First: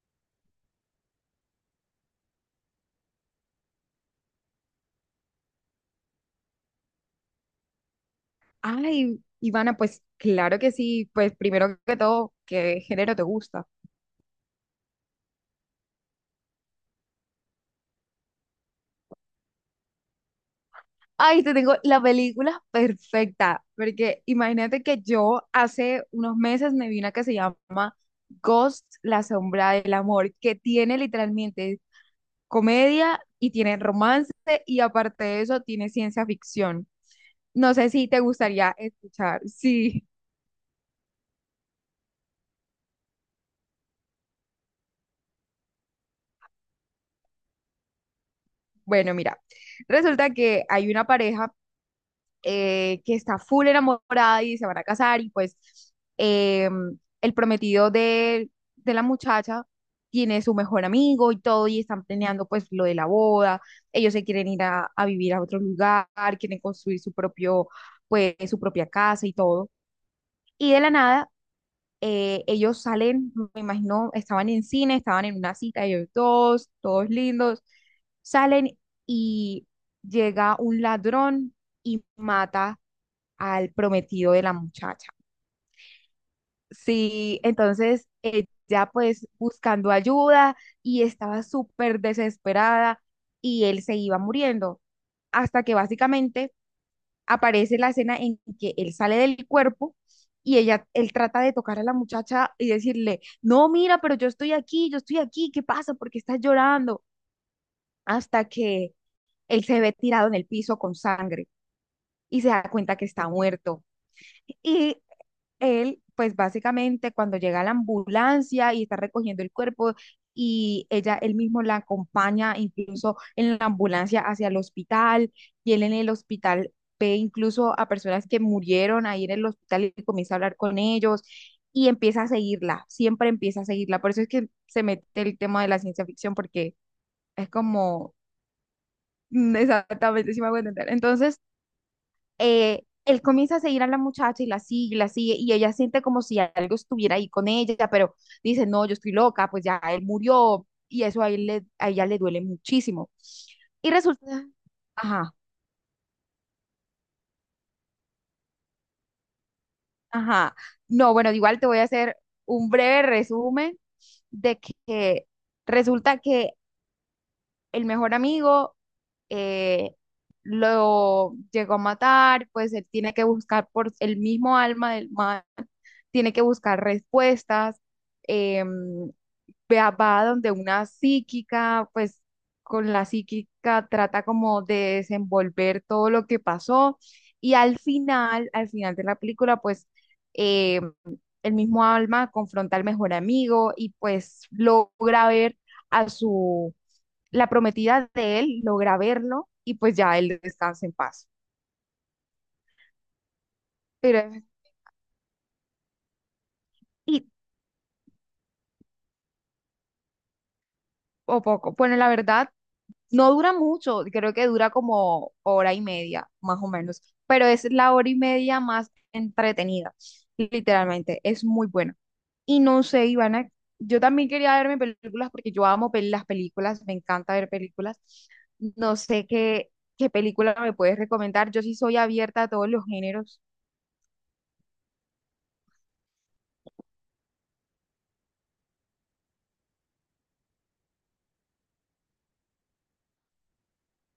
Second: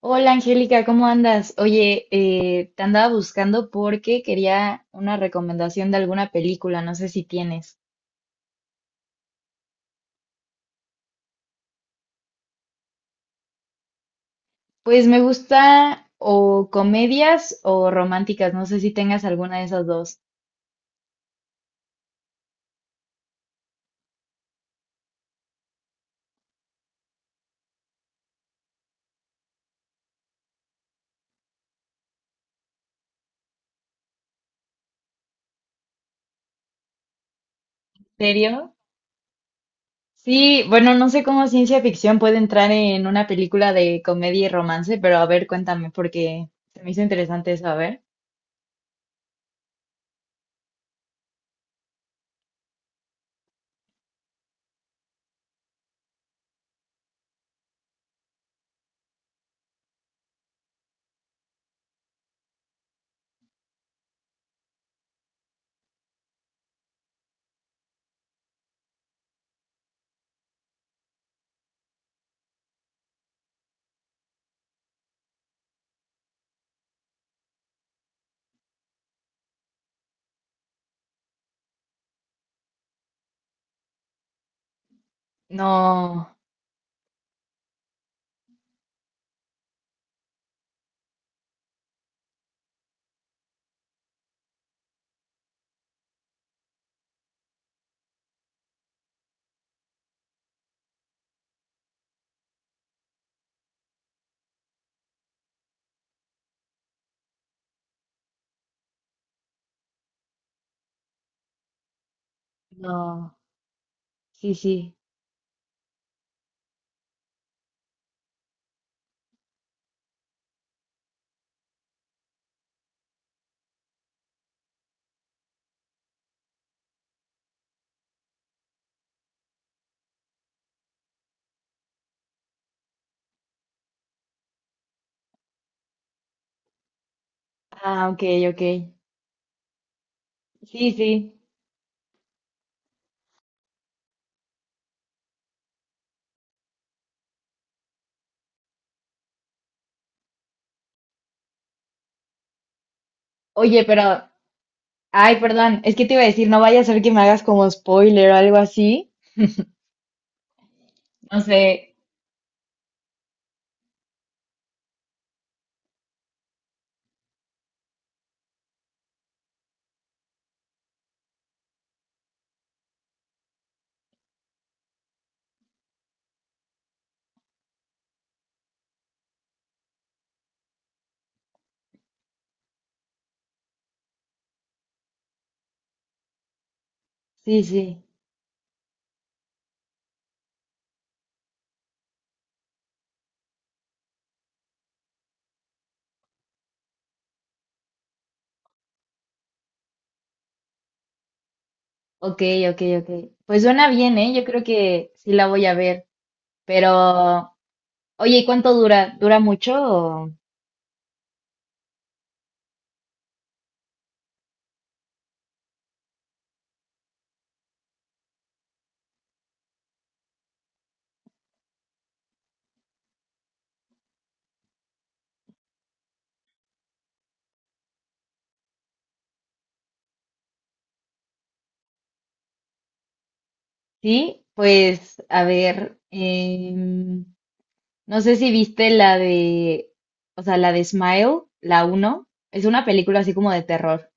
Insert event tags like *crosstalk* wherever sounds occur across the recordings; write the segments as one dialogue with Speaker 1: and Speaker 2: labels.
Speaker 1: Hola Angélica, ¿cómo andas? Oye, te andaba buscando porque quería una recomendación de alguna película, no sé si tienes.
Speaker 2: Ay, Ivana, pues claro que sí. Pues primero que todo, ¿qué género te gusta?
Speaker 1: Pues me gusta o comedias o románticas, no sé si tengas alguna de esas dos.
Speaker 2: Ay, te tengo la película perfecta, porque imagínate que yo hace unos meses me vi una que se llama Ghost, la sombra del amor, que tiene literalmente comedia y tiene romance y aparte de eso tiene ciencia ficción. No sé
Speaker 1: ¿En
Speaker 2: si te gustaría
Speaker 1: serio?
Speaker 2: escuchar. Sí,
Speaker 1: Sí, bueno, no sé cómo ciencia ficción puede entrar en una película de comedia y romance, pero a ver, cuéntame, porque se me hizo interesante eso, a ver.
Speaker 2: bueno, mira, resulta que hay una pareja que está full enamorada y se van a casar y pues eh, el prometido de la muchacha tiene su mejor amigo y todo y están planeando pues lo de la boda, ellos se quieren ir a vivir a otro lugar, quieren construir su propio, pues su propia casa y todo. Y de la nada, ellos salen, me imagino, estaban en cine, estaban en una cita, ellos dos, todos lindos, salen y llega un ladrón y mata al prometido de la muchacha.
Speaker 1: No,
Speaker 2: Sí, entonces ella pues buscando ayuda y estaba súper desesperada y él se iba muriendo hasta que básicamente aparece la escena en que él sale del cuerpo y ella, él trata de tocar a la muchacha y decirle, no, mira, pero yo estoy aquí, ¿qué pasa? ¿Por qué estás llorando? Hasta que él se ve tirado en el piso con sangre y se da cuenta que está
Speaker 1: no,
Speaker 2: muerto.
Speaker 1: sí, sí.
Speaker 2: Y él, pues básicamente cuando llega la ambulancia y está recogiendo el cuerpo y ella, él mismo la acompaña incluso en la ambulancia hacia el hospital y él en el hospital ve incluso a personas que murieron ahí en el hospital y comienza a hablar con ellos y empieza a seguirla, siempre empieza a seguirla. Por eso es que se mete el tema de la ciencia ficción porque es
Speaker 1: Ah,
Speaker 2: como
Speaker 1: ok, ok.
Speaker 2: *laughs* exactamente si me hago entender.
Speaker 1: Sí, sí.
Speaker 2: Entonces él comienza a seguir a la muchacha y la sigue, y la sigue, y ella siente como si algo estuviera ahí con ella, pero dice, no, yo estoy loca, pues ya él murió, y eso a, a ella le duele muchísimo.
Speaker 1: Oye,
Speaker 2: Y
Speaker 1: pero
Speaker 2: resulta, ajá,
Speaker 1: ay, perdón, es que te iba a decir, no vaya a ser que me hagas como spoiler o algo así.
Speaker 2: ajá, no, bueno,
Speaker 1: No
Speaker 2: igual
Speaker 1: sé.
Speaker 2: te voy a hacer un breve resumen de que resulta que el mejor amigo eh, lo llegó a matar, pues él tiene que buscar por el mismo alma del mal, tiene que buscar respuestas, em, va donde una psíquica, pues con la psíquica trata como de desenvolver todo lo que pasó y
Speaker 1: Sí, sí.
Speaker 2: al final de la película, pues em, el mismo Alma confronta al mejor amigo y pues logra ver a su, la prometida de él, logra verlo y pues ya él descansa en paz.
Speaker 1: Ok, ok, ok. Pues suena bien,
Speaker 2: Pero,
Speaker 1: ¿eh? Yo creo que sí la voy a ver.
Speaker 2: y,
Speaker 1: Pero oye, ¿y cuánto dura? ¿Dura mucho
Speaker 2: o poco, bueno, la verdad. No dura mucho, creo que dura como hora y media, más o menos, pero es la hora y media más entretenida, literalmente, es muy buena. Y no sé, Ivana, yo también quería verme películas porque yo amo las películas, me encanta ver películas. No sé qué, qué película me puedes recomendar, yo sí soy abierta a todos los géneros.
Speaker 1: Sí, pues, a ver, no sé si viste la de, o sea, la de Smile, la uno. Es una película así como de terror.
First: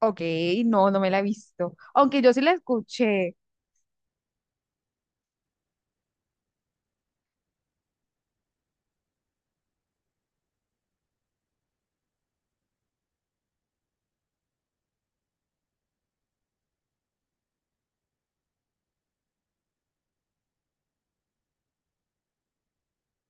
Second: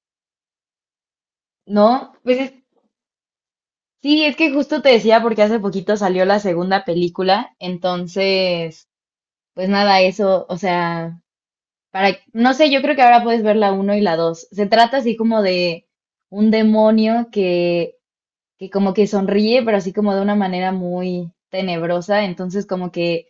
Speaker 2: Ok, no, no me la he visto,
Speaker 1: ¿No?
Speaker 2: aunque yo sí la escuché.
Speaker 1: Sí, es que justo te decía porque hace poquito salió la segunda película, entonces pues nada, eso, o sea, para, no sé, yo creo que ahora puedes ver la uno y la dos. Se trata así como de un demonio que como que sonríe, pero así como de una manera muy tenebrosa. Entonces, como que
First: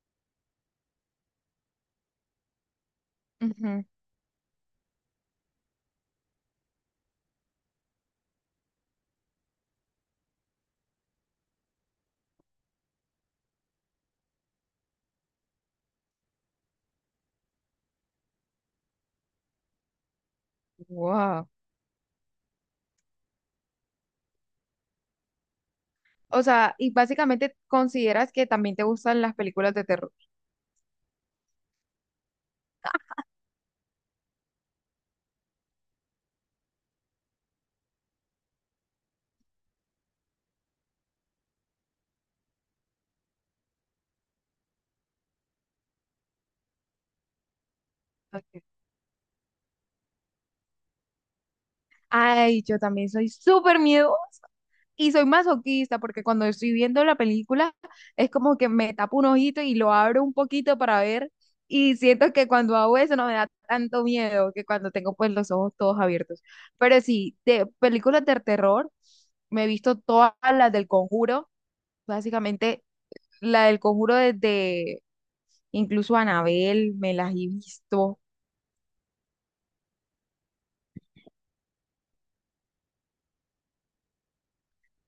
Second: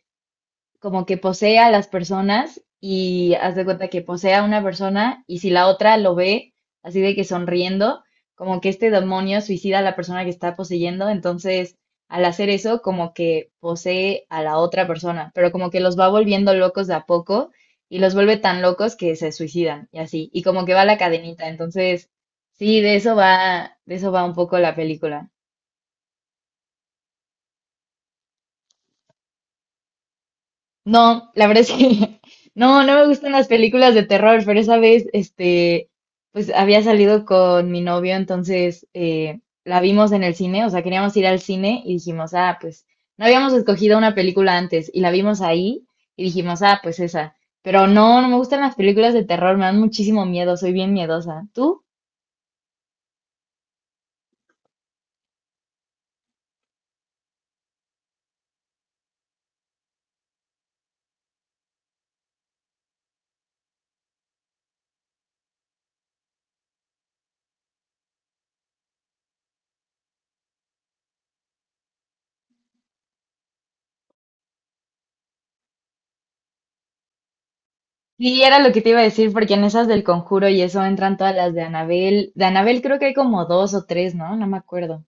Speaker 1: como que posee a las personas y haz de
Speaker 2: Ujú.
Speaker 1: cuenta que posee a una persona y si la otra lo ve así de que sonriendo, como que este demonio suicida a la persona que está poseyendo, entonces al hacer eso como que posee a la otra persona, pero como que los va volviendo locos de a poco y los vuelve tan locos que se suicidan y así, y como que va la cadenita,
Speaker 2: Wow.
Speaker 1: entonces sí, de eso va un poco la película.
Speaker 2: O sea, y básicamente consideras que también te gustan las películas de terror.
Speaker 1: No, la verdad es que *laughs* no, no me gustan las películas de terror, pero esa vez, este, pues había salido con mi novio, entonces la vimos en el cine, o sea, queríamos ir al cine y dijimos, ah, pues no habíamos escogido una película antes y la vimos ahí y dijimos, ah, pues esa. Pero no, no me gustan
Speaker 2: Ok.
Speaker 1: las películas de terror, me dan muchísimo miedo, soy bien miedosa. ¿Tú?
Speaker 2: Ay, yo también soy súper miedosa y soy masoquista porque cuando estoy viendo la película es como que me tapo un ojito y lo abro un poquito para ver y siento que cuando hago eso no me da tanto miedo que cuando tengo pues los ojos todos abiertos. Pero sí, de películas de terror me he visto todas las del Conjuro, básicamente la del Conjuro desde incluso Anabel me las he visto,
Speaker 1: Sí, era lo que te iba a decir, porque en esas del Conjuro y eso entran todas las de Anabel. De Anabel creo que hay como dos o tres, ¿no? No me acuerdo.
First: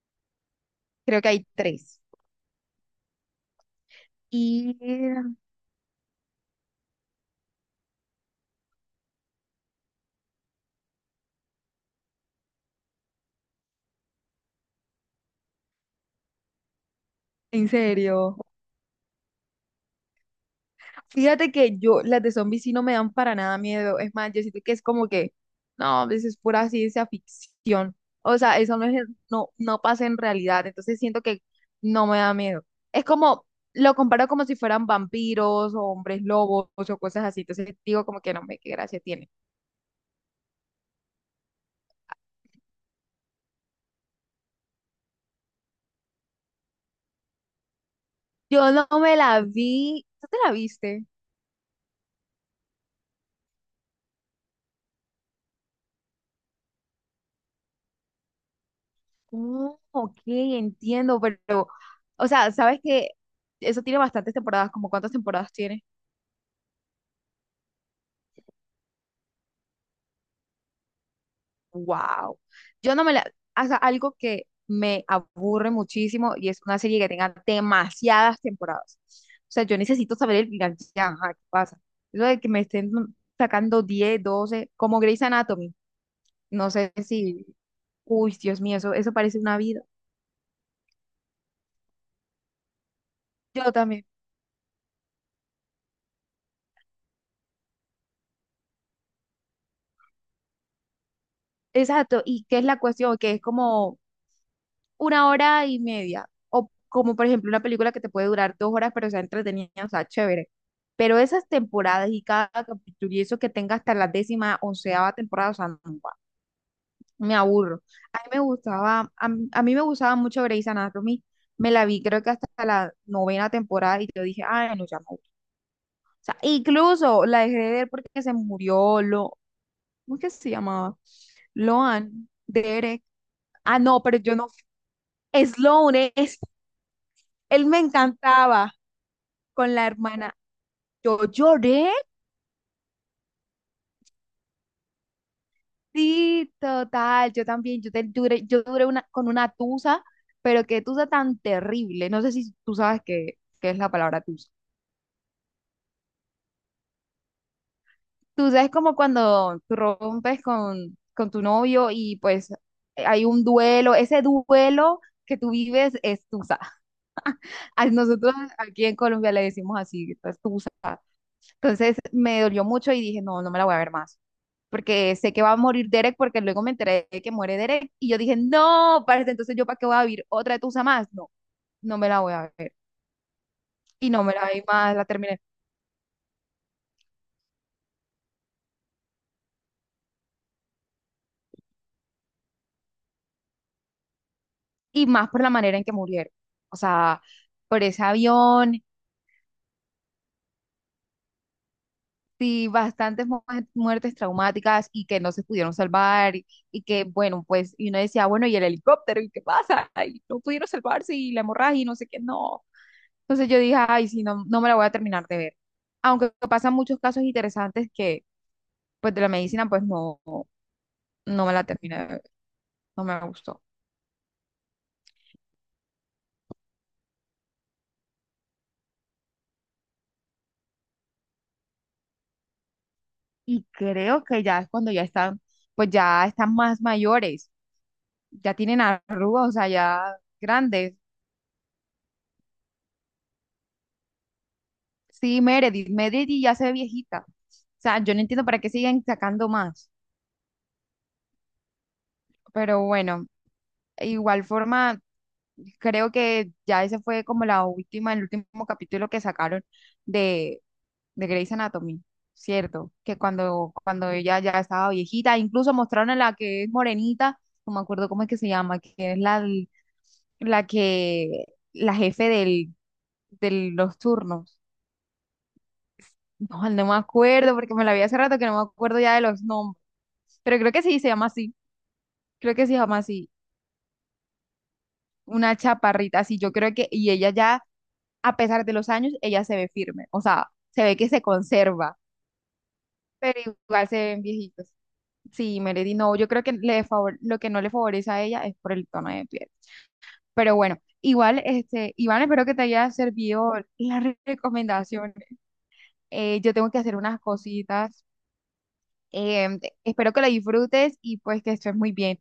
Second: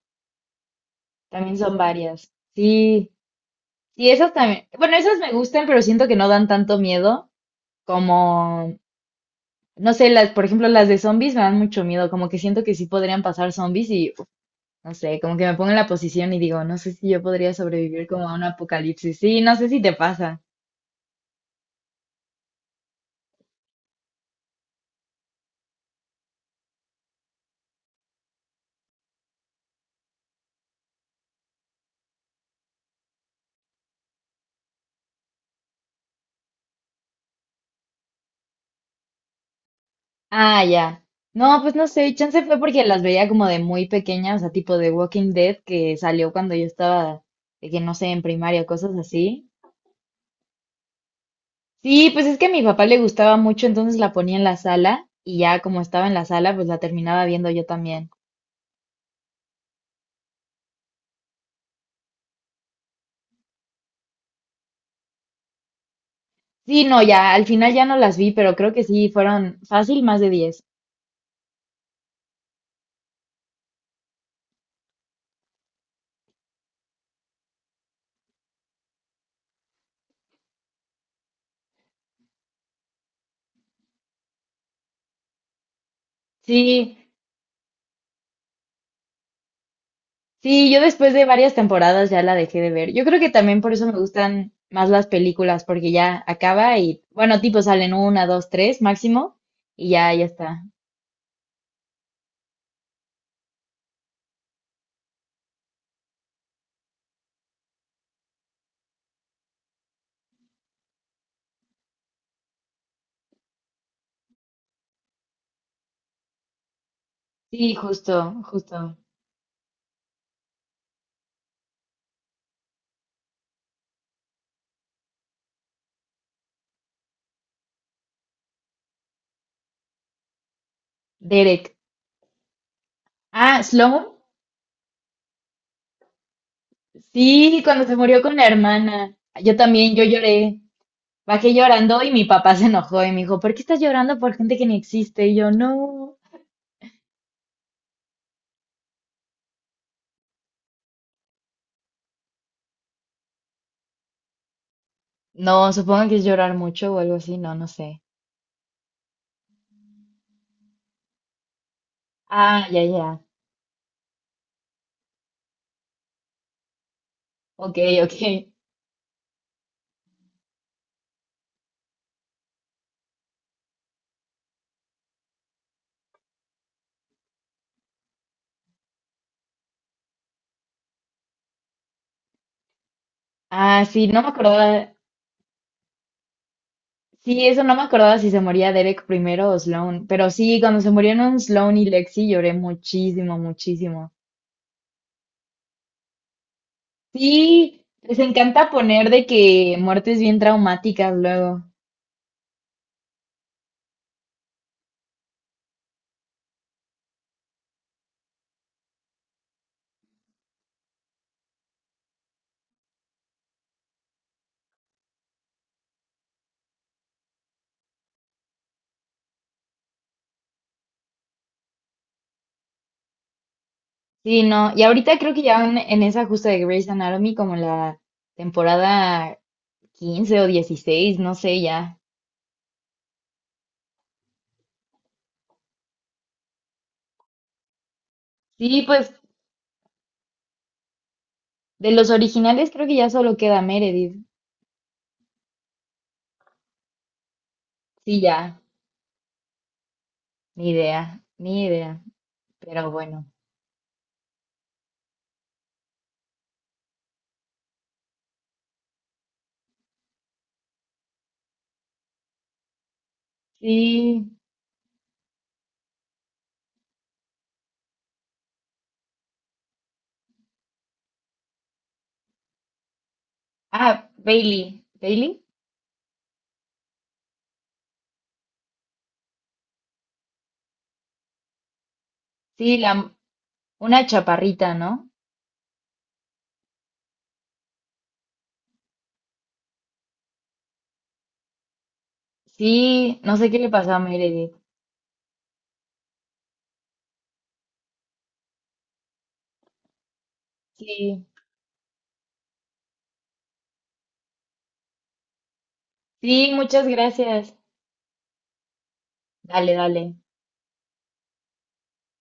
Speaker 2: creo que hay
Speaker 1: También son
Speaker 2: tres.
Speaker 1: varias. Sí, sí, esas también.
Speaker 2: Y
Speaker 1: Bueno, esas me gustan, pero siento que no dan tanto miedo como, no sé, las, por ejemplo, las de zombies me dan mucho miedo, como que siento que sí podrían pasar zombies y, uf, no sé, como que me pongo en la posición y digo, no sé si yo podría
Speaker 2: en
Speaker 1: sobrevivir como a
Speaker 2: serio.
Speaker 1: un apocalipsis. Sí, no sé si te pasa.
Speaker 2: Fíjate que yo, las de zombies sí no me dan para nada miedo. Es más, yo siento que es como que, no, eso es pura ciencia ficción. O sea, eso no es, no, no pasa en realidad. Entonces siento que no me da miedo. Es como, lo comparo como si fueran vampiros o hombres lobos o cosas así. Entonces digo como que no, me qué gracia tiene.
Speaker 1: Ah, ya. No, pues no sé, chance fue porque las veía como de muy pequeña, o sea, tipo de Walking Dead que salió cuando yo estaba, de que no sé, en primaria,
Speaker 2: Yo no
Speaker 1: cosas
Speaker 2: me la
Speaker 1: así.
Speaker 2: vi. ¿Tú te la viste?
Speaker 1: Sí, pues es que a mi papá le gustaba mucho, entonces la ponía en la sala y ya como estaba en la sala, pues la terminaba viendo yo también.
Speaker 2: Oh, ok, entiendo, pero, o sea, ¿sabes que eso tiene bastantes temporadas, como cuántas temporadas tiene?
Speaker 1: Sí, no, ya, al final ya no las vi, pero creo que sí, fueron fácil más de 10.
Speaker 2: Wow. Yo no me la, o sea, algo que me aburre muchísimo y es una serie que tenga demasiadas temporadas. O sea, yo necesito saber el final, ya, ajá, ¿qué pasa? Eso de que me estén sacando 10, 12, como Grey's Anatomy. No sé
Speaker 1: Sí,
Speaker 2: si, uy, Dios mío, eso parece una vida.
Speaker 1: sí, yo después de varias temporadas ya la dejé de ver. Yo creo que también
Speaker 2: Yo
Speaker 1: por eso me
Speaker 2: también.
Speaker 1: gustan más las películas, porque ya acaba y, bueno, tipo salen una, dos, tres máximo y ya, ya está.
Speaker 2: Exacto. ¿Y qué es la cuestión? Que es como una hora y media. O como por ejemplo una película que te puede durar dos horas, pero sea entretenida, o sea, chévere. Pero esas temporadas y cada capítulo y eso que tenga hasta la décima, onceava temporada, o sea, no, guau, me
Speaker 1: Sí,
Speaker 2: aburro. A mí me
Speaker 1: justo, justo.
Speaker 2: gustaba, a mí me gustaba mucho Grey's Anatomy. Me la vi creo que hasta la novena temporada y yo dije, ay, no, ya no. O sea, incluso la dejé de ver porque se murió, lo, ¿cómo es que se llamaba?
Speaker 1: Derek.
Speaker 2: Loan, Derek.
Speaker 1: Ah,
Speaker 2: Ah, no,
Speaker 1: Sloan.
Speaker 2: pero yo no. Sloane,
Speaker 1: Sí,
Speaker 2: él me
Speaker 1: cuando se murió con la
Speaker 2: encantaba
Speaker 1: hermana. Yo
Speaker 2: con la
Speaker 1: también, yo
Speaker 2: hermana.
Speaker 1: lloré.
Speaker 2: Yo
Speaker 1: Bajé
Speaker 2: lloré,
Speaker 1: llorando y mi papá se enojó y me dijo, ¿por qué estás llorando por gente que ni existe? Y yo, no.
Speaker 2: sí, total. Yo también, yo, duré, yo duré una, con una tusa, pero qué tusa tan terrible. No sé si tú sabes qué, qué es la palabra tusa.
Speaker 1: No, supongo que es llorar mucho o algo así, no, no sé.
Speaker 2: Tusa es como cuando tú rompes con tu novio y pues
Speaker 1: Ah, ya, ya.
Speaker 2: hay un duelo. Ese duelo que tú vives es tusa. *laughs*
Speaker 1: Ok,
Speaker 2: A nosotros
Speaker 1: ok.
Speaker 2: aquí en Colombia le decimos así, es tusa. Entonces me dolió mucho y dije, no, no me la voy a ver más, porque sé que va a morir Derek, porque luego me enteré de que muere Derek y yo dije, no, parce, entonces yo para qué voy a vivir otra de tusa más. No, no me la voy a ver.
Speaker 1: Ah, sí,
Speaker 2: Y
Speaker 1: no
Speaker 2: no
Speaker 1: me
Speaker 2: me la vi
Speaker 1: acordaba.
Speaker 2: más, la terminé.
Speaker 1: Sí, eso no me acordaba si se moría Derek primero o Sloan. Pero sí, cuando se murieron Sloan y Lexi lloré muchísimo, muchísimo.
Speaker 2: Y más por la manera en que murieron. O sea,
Speaker 1: Sí,
Speaker 2: por ese
Speaker 1: les encanta
Speaker 2: avión,
Speaker 1: poner de que muertes bien traumáticas luego.
Speaker 2: sí, bastantes muertes traumáticas y que no se pudieron salvar y que, bueno, pues, y uno decía, bueno, ¿y el helicóptero? ¿Y qué pasa? Y no pudieron salvarse y la hemorragia y no sé qué, no. Entonces yo dije, ay, sí, no, no me la voy a terminar de ver. Aunque pasan muchos casos interesantes que, pues, de la medicina, pues, no, no me la terminé de ver, no me gustó.
Speaker 1: Sí, no. Y ahorita creo que ya van en esa justa de Grey's Anatomy como la temporada 15 o 16, no sé ya.
Speaker 2: Y creo que ya es cuando ya están, pues, ya están más mayores, ya tienen
Speaker 1: Sí, pues
Speaker 2: arrugas, o sea, ya grandes.
Speaker 1: de los originales creo que ya solo queda Meredith.
Speaker 2: Sí, Meredith, Meredith ya se ve viejita. O sea, yo
Speaker 1: Sí,
Speaker 2: no entiendo para
Speaker 1: ya,
Speaker 2: qué siguen sacando más,
Speaker 1: ni idea, ni idea,
Speaker 2: pero
Speaker 1: pero bueno.
Speaker 2: bueno, igual forma, creo que ya ese fue como la última, el último capítulo que sacaron de de Grey's Anatomy, ¿cierto? Que cuando, cuando
Speaker 1: Sí.
Speaker 2: ella ya estaba viejita, incluso mostraron a la que es morenita, no me acuerdo cómo es que se llama, que es la, la que, la jefe del, de los
Speaker 1: Ah,
Speaker 2: turnos.
Speaker 1: Bailey, Bailey.
Speaker 2: No, no me acuerdo, porque me la vi hace rato que no me acuerdo ya de los nombres. Pero creo que sí se llama así, creo que
Speaker 1: Sí,
Speaker 2: se
Speaker 1: la
Speaker 2: llama así,
Speaker 1: una chaparrita, ¿no?
Speaker 2: una chaparrita así, yo creo que, y ella ya, a pesar de los años, ella se ve firme, o sea, se ve que se conserva,
Speaker 1: Sí, no
Speaker 2: pero
Speaker 1: sé qué le
Speaker 2: igual
Speaker 1: pasó a
Speaker 2: se ven
Speaker 1: Meredith.
Speaker 2: viejitos. Sí, Melody, no, yo creo que le lo que no le favorece a ella es por el tono de piel. Pero bueno,
Speaker 1: Sí.
Speaker 2: igual, este, Iván, espero que te haya servido la recomendación.
Speaker 1: Sí,
Speaker 2: Yo tengo que
Speaker 1: muchas
Speaker 2: hacer unas
Speaker 1: gracias.
Speaker 2: cositas. Em,
Speaker 1: Dale, dale.
Speaker 2: espero que la disfrutes y pues que estés muy bien.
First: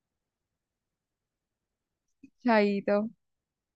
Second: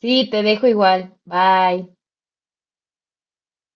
Speaker 1: Sí, te dejo igual. Bye.
Speaker 2: Chaito.